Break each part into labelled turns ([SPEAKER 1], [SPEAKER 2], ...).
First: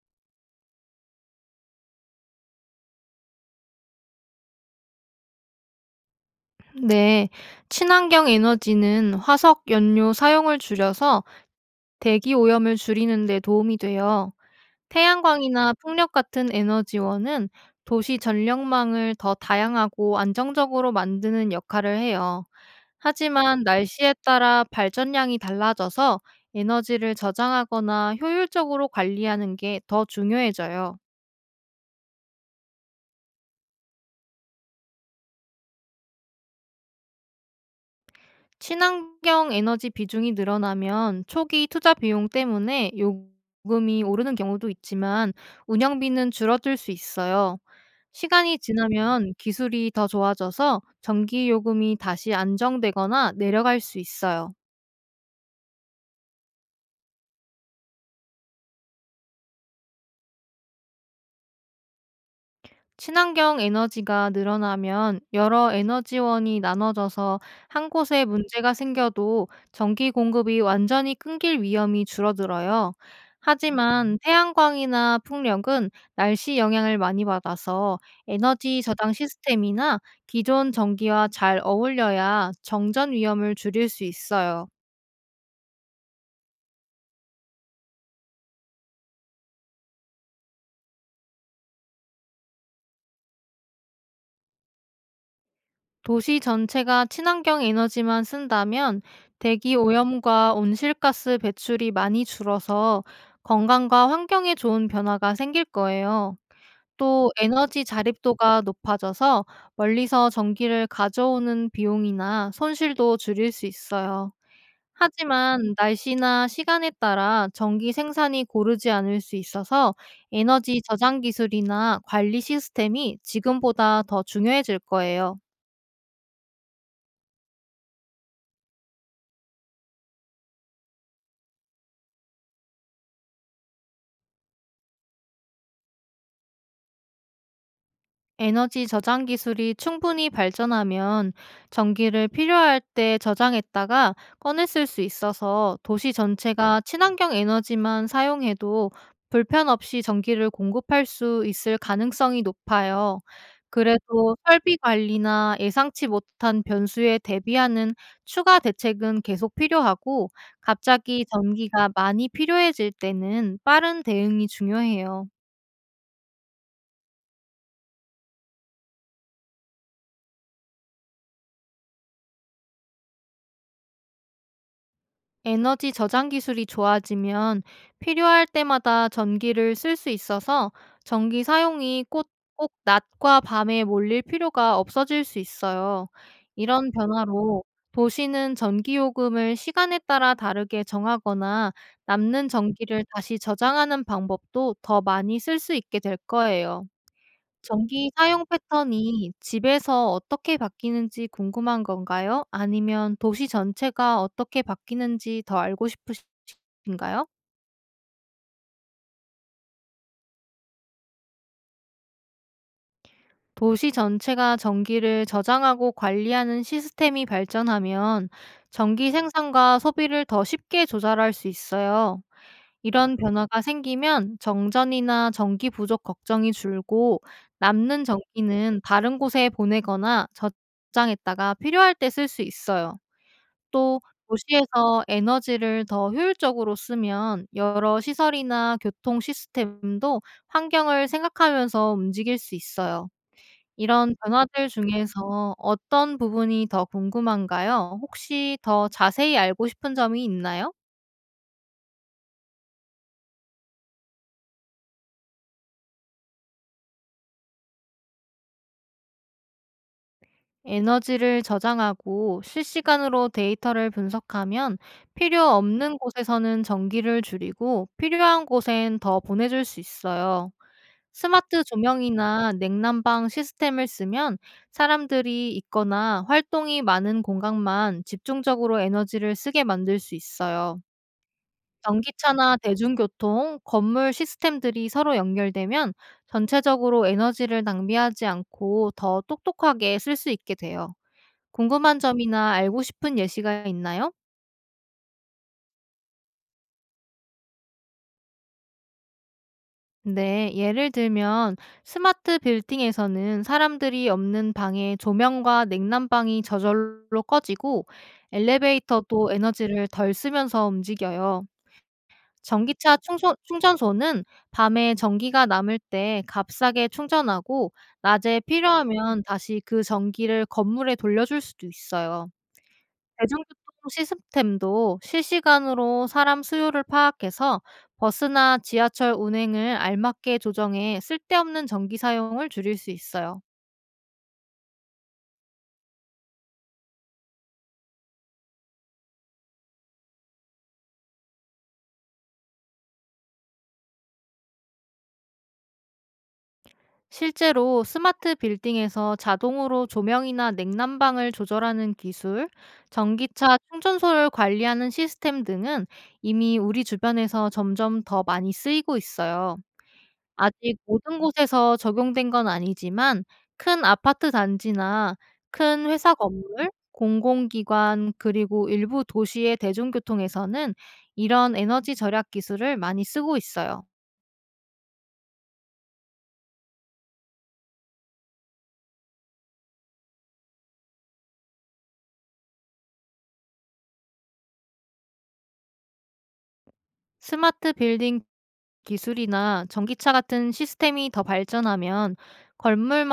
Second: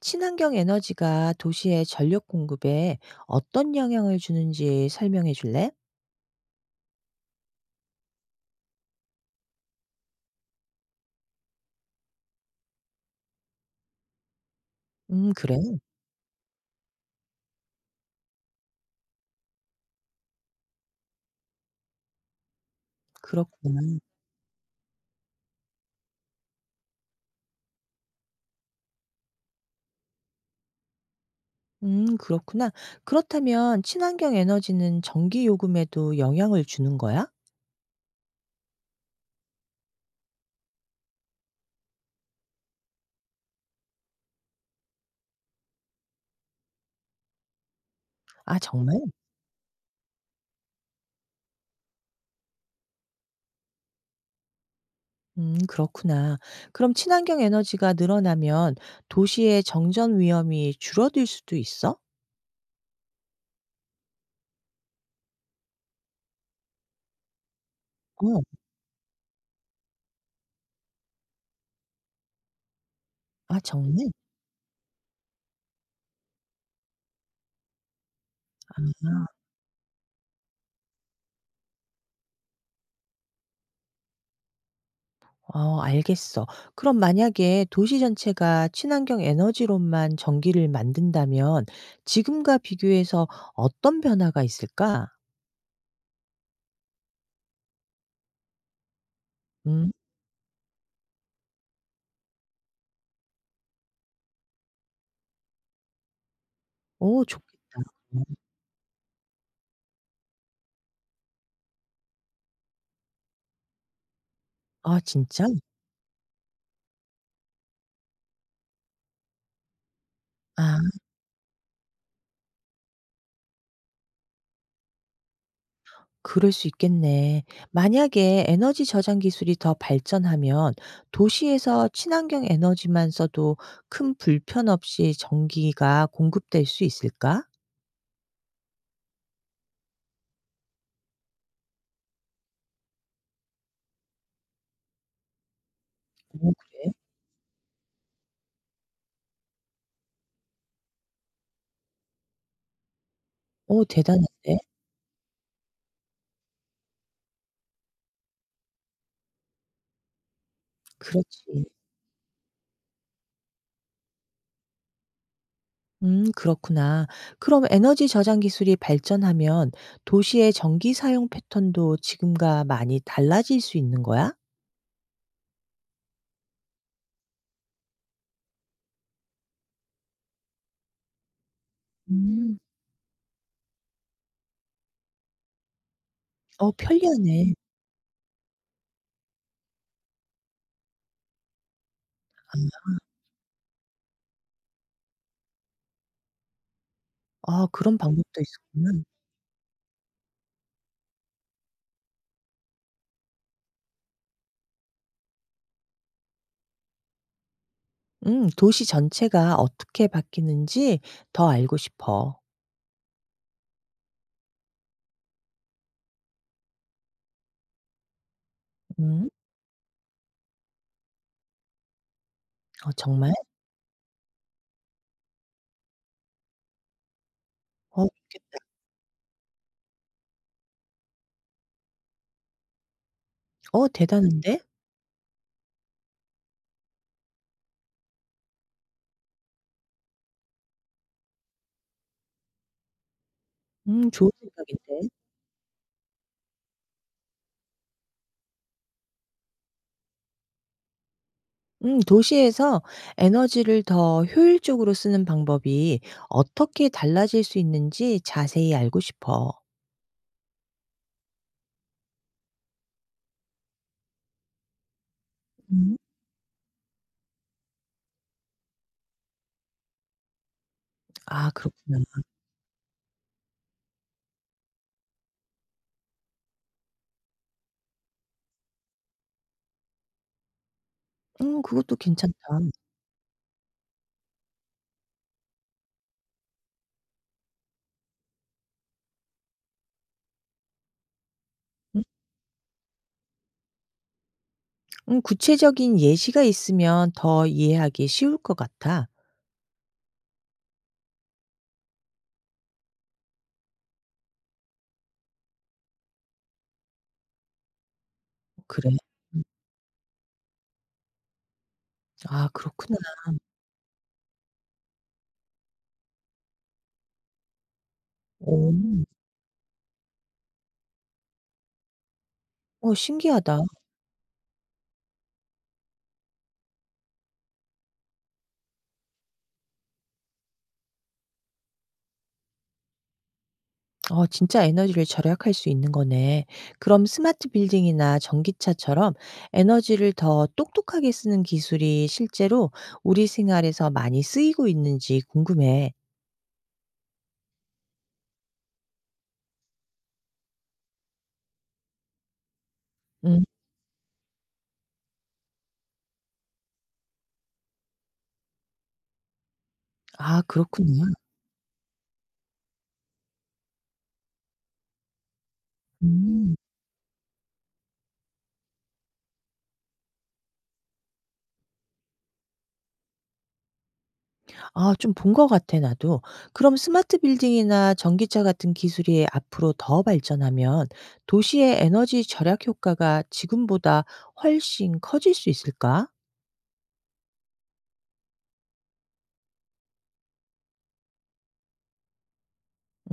[SPEAKER 1] 친환경 에너지가 도시의 전력 공급에 어떤 영향을 주는지 설명해 줄래?
[SPEAKER 2] 네, 친환경 에너지는 화석 연료 사용을 줄여서 대기 오염을 줄이는 데 도움이 돼요.
[SPEAKER 1] 그래.
[SPEAKER 2] 태양광이나 풍력 같은 에너지원은 도시 전력망을 더 다양하고 안정적으로 만드는 역할을 해요. 하지만
[SPEAKER 1] 그렇구나.
[SPEAKER 2] 날씨에 따라 발전량이 달라져서 에너지를 저장하거나 효율적으로 관리하는 게 더 중요해져요.
[SPEAKER 1] 그렇구나. 그렇다면 친환경 에너지는 전기 요금에도 영향을 주는 거야?
[SPEAKER 2] 친환경 에너지 비중이 늘어나면 초기 투자 비용 때문에 요금이 오르는 경우도 있지만 운영비는 줄어들 수 있어요. 시간이
[SPEAKER 1] 아, 정말?
[SPEAKER 2] 지나면 기술이 더 좋아져서 전기 요금이 다시 안정되거나 내려갈 수 있어요.
[SPEAKER 1] 그렇구나. 그럼 친환경 에너지가 늘어나면 도시의 정전 위험이 줄어들 수도 있어?
[SPEAKER 2] 친환경 에너지가 늘어나면 여러 에너지원이 나눠져서 한 곳에
[SPEAKER 1] 어,
[SPEAKER 2] 문제가 생겨도 전기 공급이 완전히 끊길 위험이 줄어들어요.
[SPEAKER 1] 아, 정말?
[SPEAKER 2] 하지만 태양광이나 풍력은 날씨 영향을 많이 받아서 에너지 저장 시스템이나 기존 전기와 잘 어울려야 정전 위험을 줄일 수 있어요.
[SPEAKER 1] 어, 알겠어. 그럼 만약에 도시 전체가 친환경 에너지로만 전기를 만든다면 지금과 비교해서 어떤 변화가 있을까?
[SPEAKER 2] 도시 전체가 친환경 에너지만 쓴다면 대기
[SPEAKER 1] 음,
[SPEAKER 2] 오염과 온실가스 배출이 많이 줄어서 건강과 환경에 좋은 변화가 생길 거예요.
[SPEAKER 1] 오,
[SPEAKER 2] 또
[SPEAKER 1] 좋겠다.
[SPEAKER 2] 에너지
[SPEAKER 1] 음.
[SPEAKER 2] 자립도가 높아져서 멀리서 전기를 가져오는 비용이나 손실도 줄일 수 있어요.
[SPEAKER 1] 아, 진짜?
[SPEAKER 2] 하지만 날씨나 시간에 따라 전기 생산이 고르지 않을 수 있어서
[SPEAKER 1] 아,
[SPEAKER 2] 에너지 저장 기술이나 관리 시스템이 지금보다 더 중요해질 거예요.
[SPEAKER 1] 그럴 수 있겠네. 만약에 에너지 저장 기술이 더 발전하면 도시에서 친환경 에너지만 써도 큰 불편 없이 전기가 공급될 수 있을까?
[SPEAKER 2] 에너지 저장 기술이 충분히 발전하면 전기를 필요할 때 저장했다가 꺼내 쓸 수 있어서 도시
[SPEAKER 1] 오,
[SPEAKER 2] 전체가
[SPEAKER 1] 그래?
[SPEAKER 2] 친환경 에너지만 사용해도 불편 없이 전기를 공급할 수 있을 가능성이 높아요.
[SPEAKER 1] 오,
[SPEAKER 2] 그래도
[SPEAKER 1] 대단한데?
[SPEAKER 2] 설비 관리나 예상치 못한 변수에 대비하는 추가 대책은 계속 필요하고, 갑자기
[SPEAKER 1] 그렇지.
[SPEAKER 2] 전기가 많이 필요해질 때는 빠른 대응이 중요해요.
[SPEAKER 1] 그렇구나. 그럼 에너지 저장 기술이 발전하면 도시의 전기 사용 패턴도 지금과 많이 달라질 수 있는 거야?
[SPEAKER 2] 에너지 저장 기술이 좋아지면 필요할 때마다 전기를 쓸 수 있어서 전기 사용이 꼭,
[SPEAKER 1] 음,
[SPEAKER 2] 꼭 낮과 밤에 몰릴 필요가 없어질 수 있어요.
[SPEAKER 1] 어,
[SPEAKER 2] 이런
[SPEAKER 1] 편리하네.
[SPEAKER 2] 변화로 도시는 전기 요금을 시간에 따라 다르게 정하거나 남는 전기를 다시 저장하는 방법도 더 많이 쓸 수 있게 될 거예요.
[SPEAKER 1] 아, 그런
[SPEAKER 2] 전기
[SPEAKER 1] 방법도
[SPEAKER 2] 사용
[SPEAKER 1] 있었구나.
[SPEAKER 2] 패턴이 집에서 어떻게 바뀌는지 궁금한 건가요? 아니면 도시 전체가 어떻게 바뀌는지 더 알고 싶으신가요?
[SPEAKER 1] 도시 전체가 어떻게 바뀌는지 더 알고 싶어.
[SPEAKER 2] 도시 전체가 전기를 저장하고 관리하는 시스템이 발전하면 전기
[SPEAKER 1] 음,
[SPEAKER 2] 생산과 소비를 더 쉽게 조절할 수 있어요.
[SPEAKER 1] 어,
[SPEAKER 2] 이런
[SPEAKER 1] 정말?
[SPEAKER 2] 변화가 생기면 정전이나 전기 부족 걱정이 줄고, 남는
[SPEAKER 1] 어, 좋겠-
[SPEAKER 2] 전기는 다른 곳에 보내거나 저장했다가 필요할 때 쓸 수 있어요.
[SPEAKER 1] 어,
[SPEAKER 2] 또
[SPEAKER 1] 대단한데?
[SPEAKER 2] 도시에서 에너지를 더 효율적으로 쓰면 여러 시설이나 교통 시스템도 환경을 생각하면서 움직일 수 있어요. 이런
[SPEAKER 1] 좋은
[SPEAKER 2] 변화들
[SPEAKER 1] 생각인데.
[SPEAKER 2] 중에서 어떤 부분이 더 궁금한가요? 혹시 더 자세히 알고 싶은 점이 있나요?
[SPEAKER 1] 도시에서 에너지를 더 효율적으로 쓰는 방법이 어떻게 달라질 수 있는지 자세히 알고 싶어.
[SPEAKER 2] 에너지를 저장하고 실시간으로 데이터를 분석하면 필요
[SPEAKER 1] 음.
[SPEAKER 2] 없는 곳에서는 전기를 줄이고 필요한 곳엔 더 보내줄 수 있어요.
[SPEAKER 1] 아
[SPEAKER 2] 스마트
[SPEAKER 1] 그렇구나.
[SPEAKER 2] 조명이나 냉난방 시스템을 쓰면 사람들이 있거나 활동이 많은 공간만 집중적으로 에너지를 쓰게 만들 수 있어요.
[SPEAKER 1] 그것도 괜찮다.
[SPEAKER 2] 전기차나 대중교통, 건물 시스템들이 서로 연결되면 전체적으로 에너지를 낭비하지 않고 더 똑똑하게 쓸 수 있게 돼요. 궁금한
[SPEAKER 1] 음
[SPEAKER 2] 점이나 알고 싶은 예시가 있나요?
[SPEAKER 1] 구체적인 예시가 있으면 더 이해하기 쉬울 것 같아.
[SPEAKER 2] 네, 예를 들면 스마트 빌딩에서는 사람들이 없는 방에 조명과 냉난방이 저절로 꺼지고
[SPEAKER 1] 그래.
[SPEAKER 2] 엘리베이터도
[SPEAKER 1] 음.
[SPEAKER 2] 에너지를 덜 쓰면서 움직여요.
[SPEAKER 1] 아 그렇구나.
[SPEAKER 2] 전기차 충전소는 밤에 전기가 남을 때 값싸게 충전하고 낮에
[SPEAKER 1] 어.
[SPEAKER 2] 필요하면 다시 그 전기를 건물에 돌려줄 수도 있어요.
[SPEAKER 1] 어
[SPEAKER 2] 대중교통
[SPEAKER 1] 신기하다.
[SPEAKER 2] 시스템도 실시간으로 사람 수요를 파악해서 버스나 지하철 운행을 알맞게 조정해 쓸데없는 전기 사용을 줄일 수 있어요.
[SPEAKER 1] 어 진짜 에너지를 절약할 수 있는 거네. 그럼 스마트 빌딩이나 전기차처럼 에너지를 더 똑똑하게 쓰는 기술이 실제로 우리 생활에서 많이 쓰이고 있는지 궁금해.
[SPEAKER 2] 실제로 스마트 빌딩에서 자동으로 조명이나 냉난방을 조절하는 기술,
[SPEAKER 1] 음.
[SPEAKER 2] 전기차 충전소를 관리하는 시스템 등은 이미 우리 주변에서 점점 더 많이 쓰이고 있어요.
[SPEAKER 1] 아
[SPEAKER 2] 아직
[SPEAKER 1] 그렇군요.
[SPEAKER 2] 모든 곳에서 적용된 건 아니지만 큰 아파트 단지나 큰 회사 건물,
[SPEAKER 1] 음.
[SPEAKER 2] 공공기관, 그리고 일부 도시의 대중교통에서는 이런 에너지 절약 기술을 많이 쓰고 있어요.
[SPEAKER 1] 아 좀 본 것 같아 나도. 그럼 스마트 빌딩이나 전기차 같은 기술이 앞으로 더 발전하면 도시의 에너지 절약 효과가 지금보다 훨씬 커질 수 있을까?
[SPEAKER 2] 스마트 빌딩 기술이나 전기차 같은 시스템이 더 발전하면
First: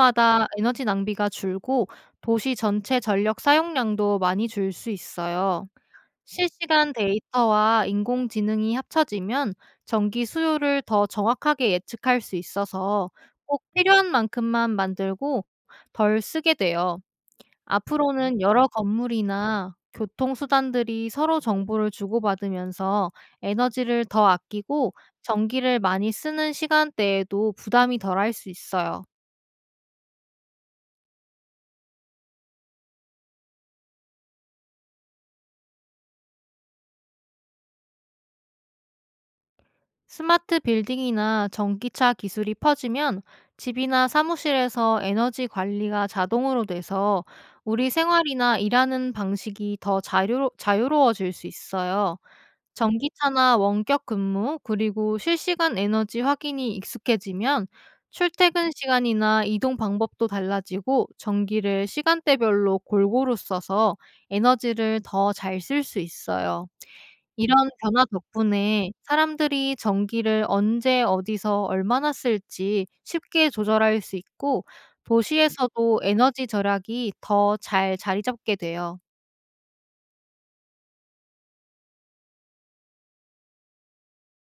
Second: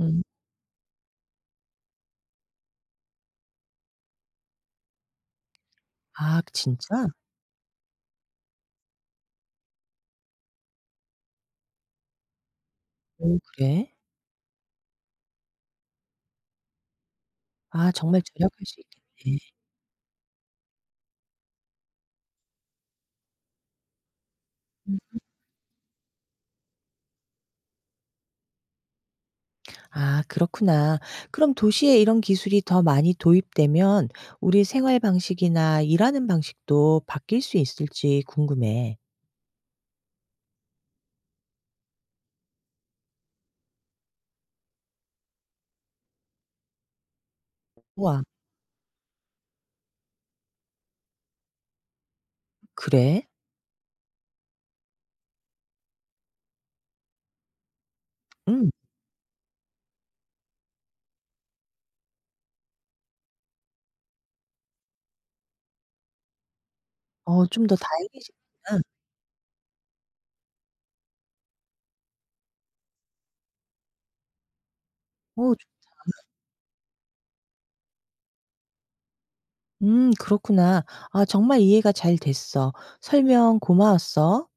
[SPEAKER 1] 음.
[SPEAKER 2] 에너지 낭비가 줄고 도시 전체 전력 사용량도 많이 줄 수 있어요.
[SPEAKER 1] 아
[SPEAKER 2] 실시간
[SPEAKER 1] 진짜?
[SPEAKER 2] 데이터와 인공지능이 합쳐지면 전기 수요를 더 정확하게 예측할 수 있어서
[SPEAKER 1] 오
[SPEAKER 2] 꼭
[SPEAKER 1] 그래?
[SPEAKER 2] 필요한 만큼만 만들고 덜 쓰게 돼요.
[SPEAKER 1] 아 정말
[SPEAKER 2] 앞으로는
[SPEAKER 1] 절약할
[SPEAKER 2] 여러
[SPEAKER 1] 수 있겠네.
[SPEAKER 2] 건물이나 교통수단들이 서로 정보를 주고받으면서 에너지를 더 아끼고, 전기를 많이 쓰는 시간대에도 부담이 덜할 수 있어요.
[SPEAKER 1] 아 그렇구나. 그럼 도시에 이런 기술이 더 많이 도입되면 우리 생활 방식이나 일하는 방식도 바뀔 수 있을지 궁금해.
[SPEAKER 2] 스마트 빌딩이나 전기차 기술이 퍼지면 집이나 사무실에서 에너지 관리가 자동으로 돼서 우리
[SPEAKER 1] 우와
[SPEAKER 2] 생활이나 일하는 방식이 더 자유로워질 수 있어요.
[SPEAKER 1] 그래?
[SPEAKER 2] 전기차나 원격 근무, 그리고 실시간 에너지 확인이 익숙해지면 출퇴근
[SPEAKER 1] 응
[SPEAKER 2] 시간이나 이동 방법도 달라지고 전기를 시간대별로 골고루 써서 에너지를 더 잘 쓸 수 있어요.
[SPEAKER 1] 어좀
[SPEAKER 2] 이런
[SPEAKER 1] 더다양
[SPEAKER 2] 변화
[SPEAKER 1] 해지구나
[SPEAKER 2] 덕분에 사람들이 전기를 언제 어디서 얼마나 쓸지 쉽게 조절할 수 있고
[SPEAKER 1] 어
[SPEAKER 2] 도시에서도 에너지 절약이 더 잘 자리 잡게 돼요.
[SPEAKER 1] 그렇구나. 아 정말 이해가 잘 됐어. 설명 고마웠어.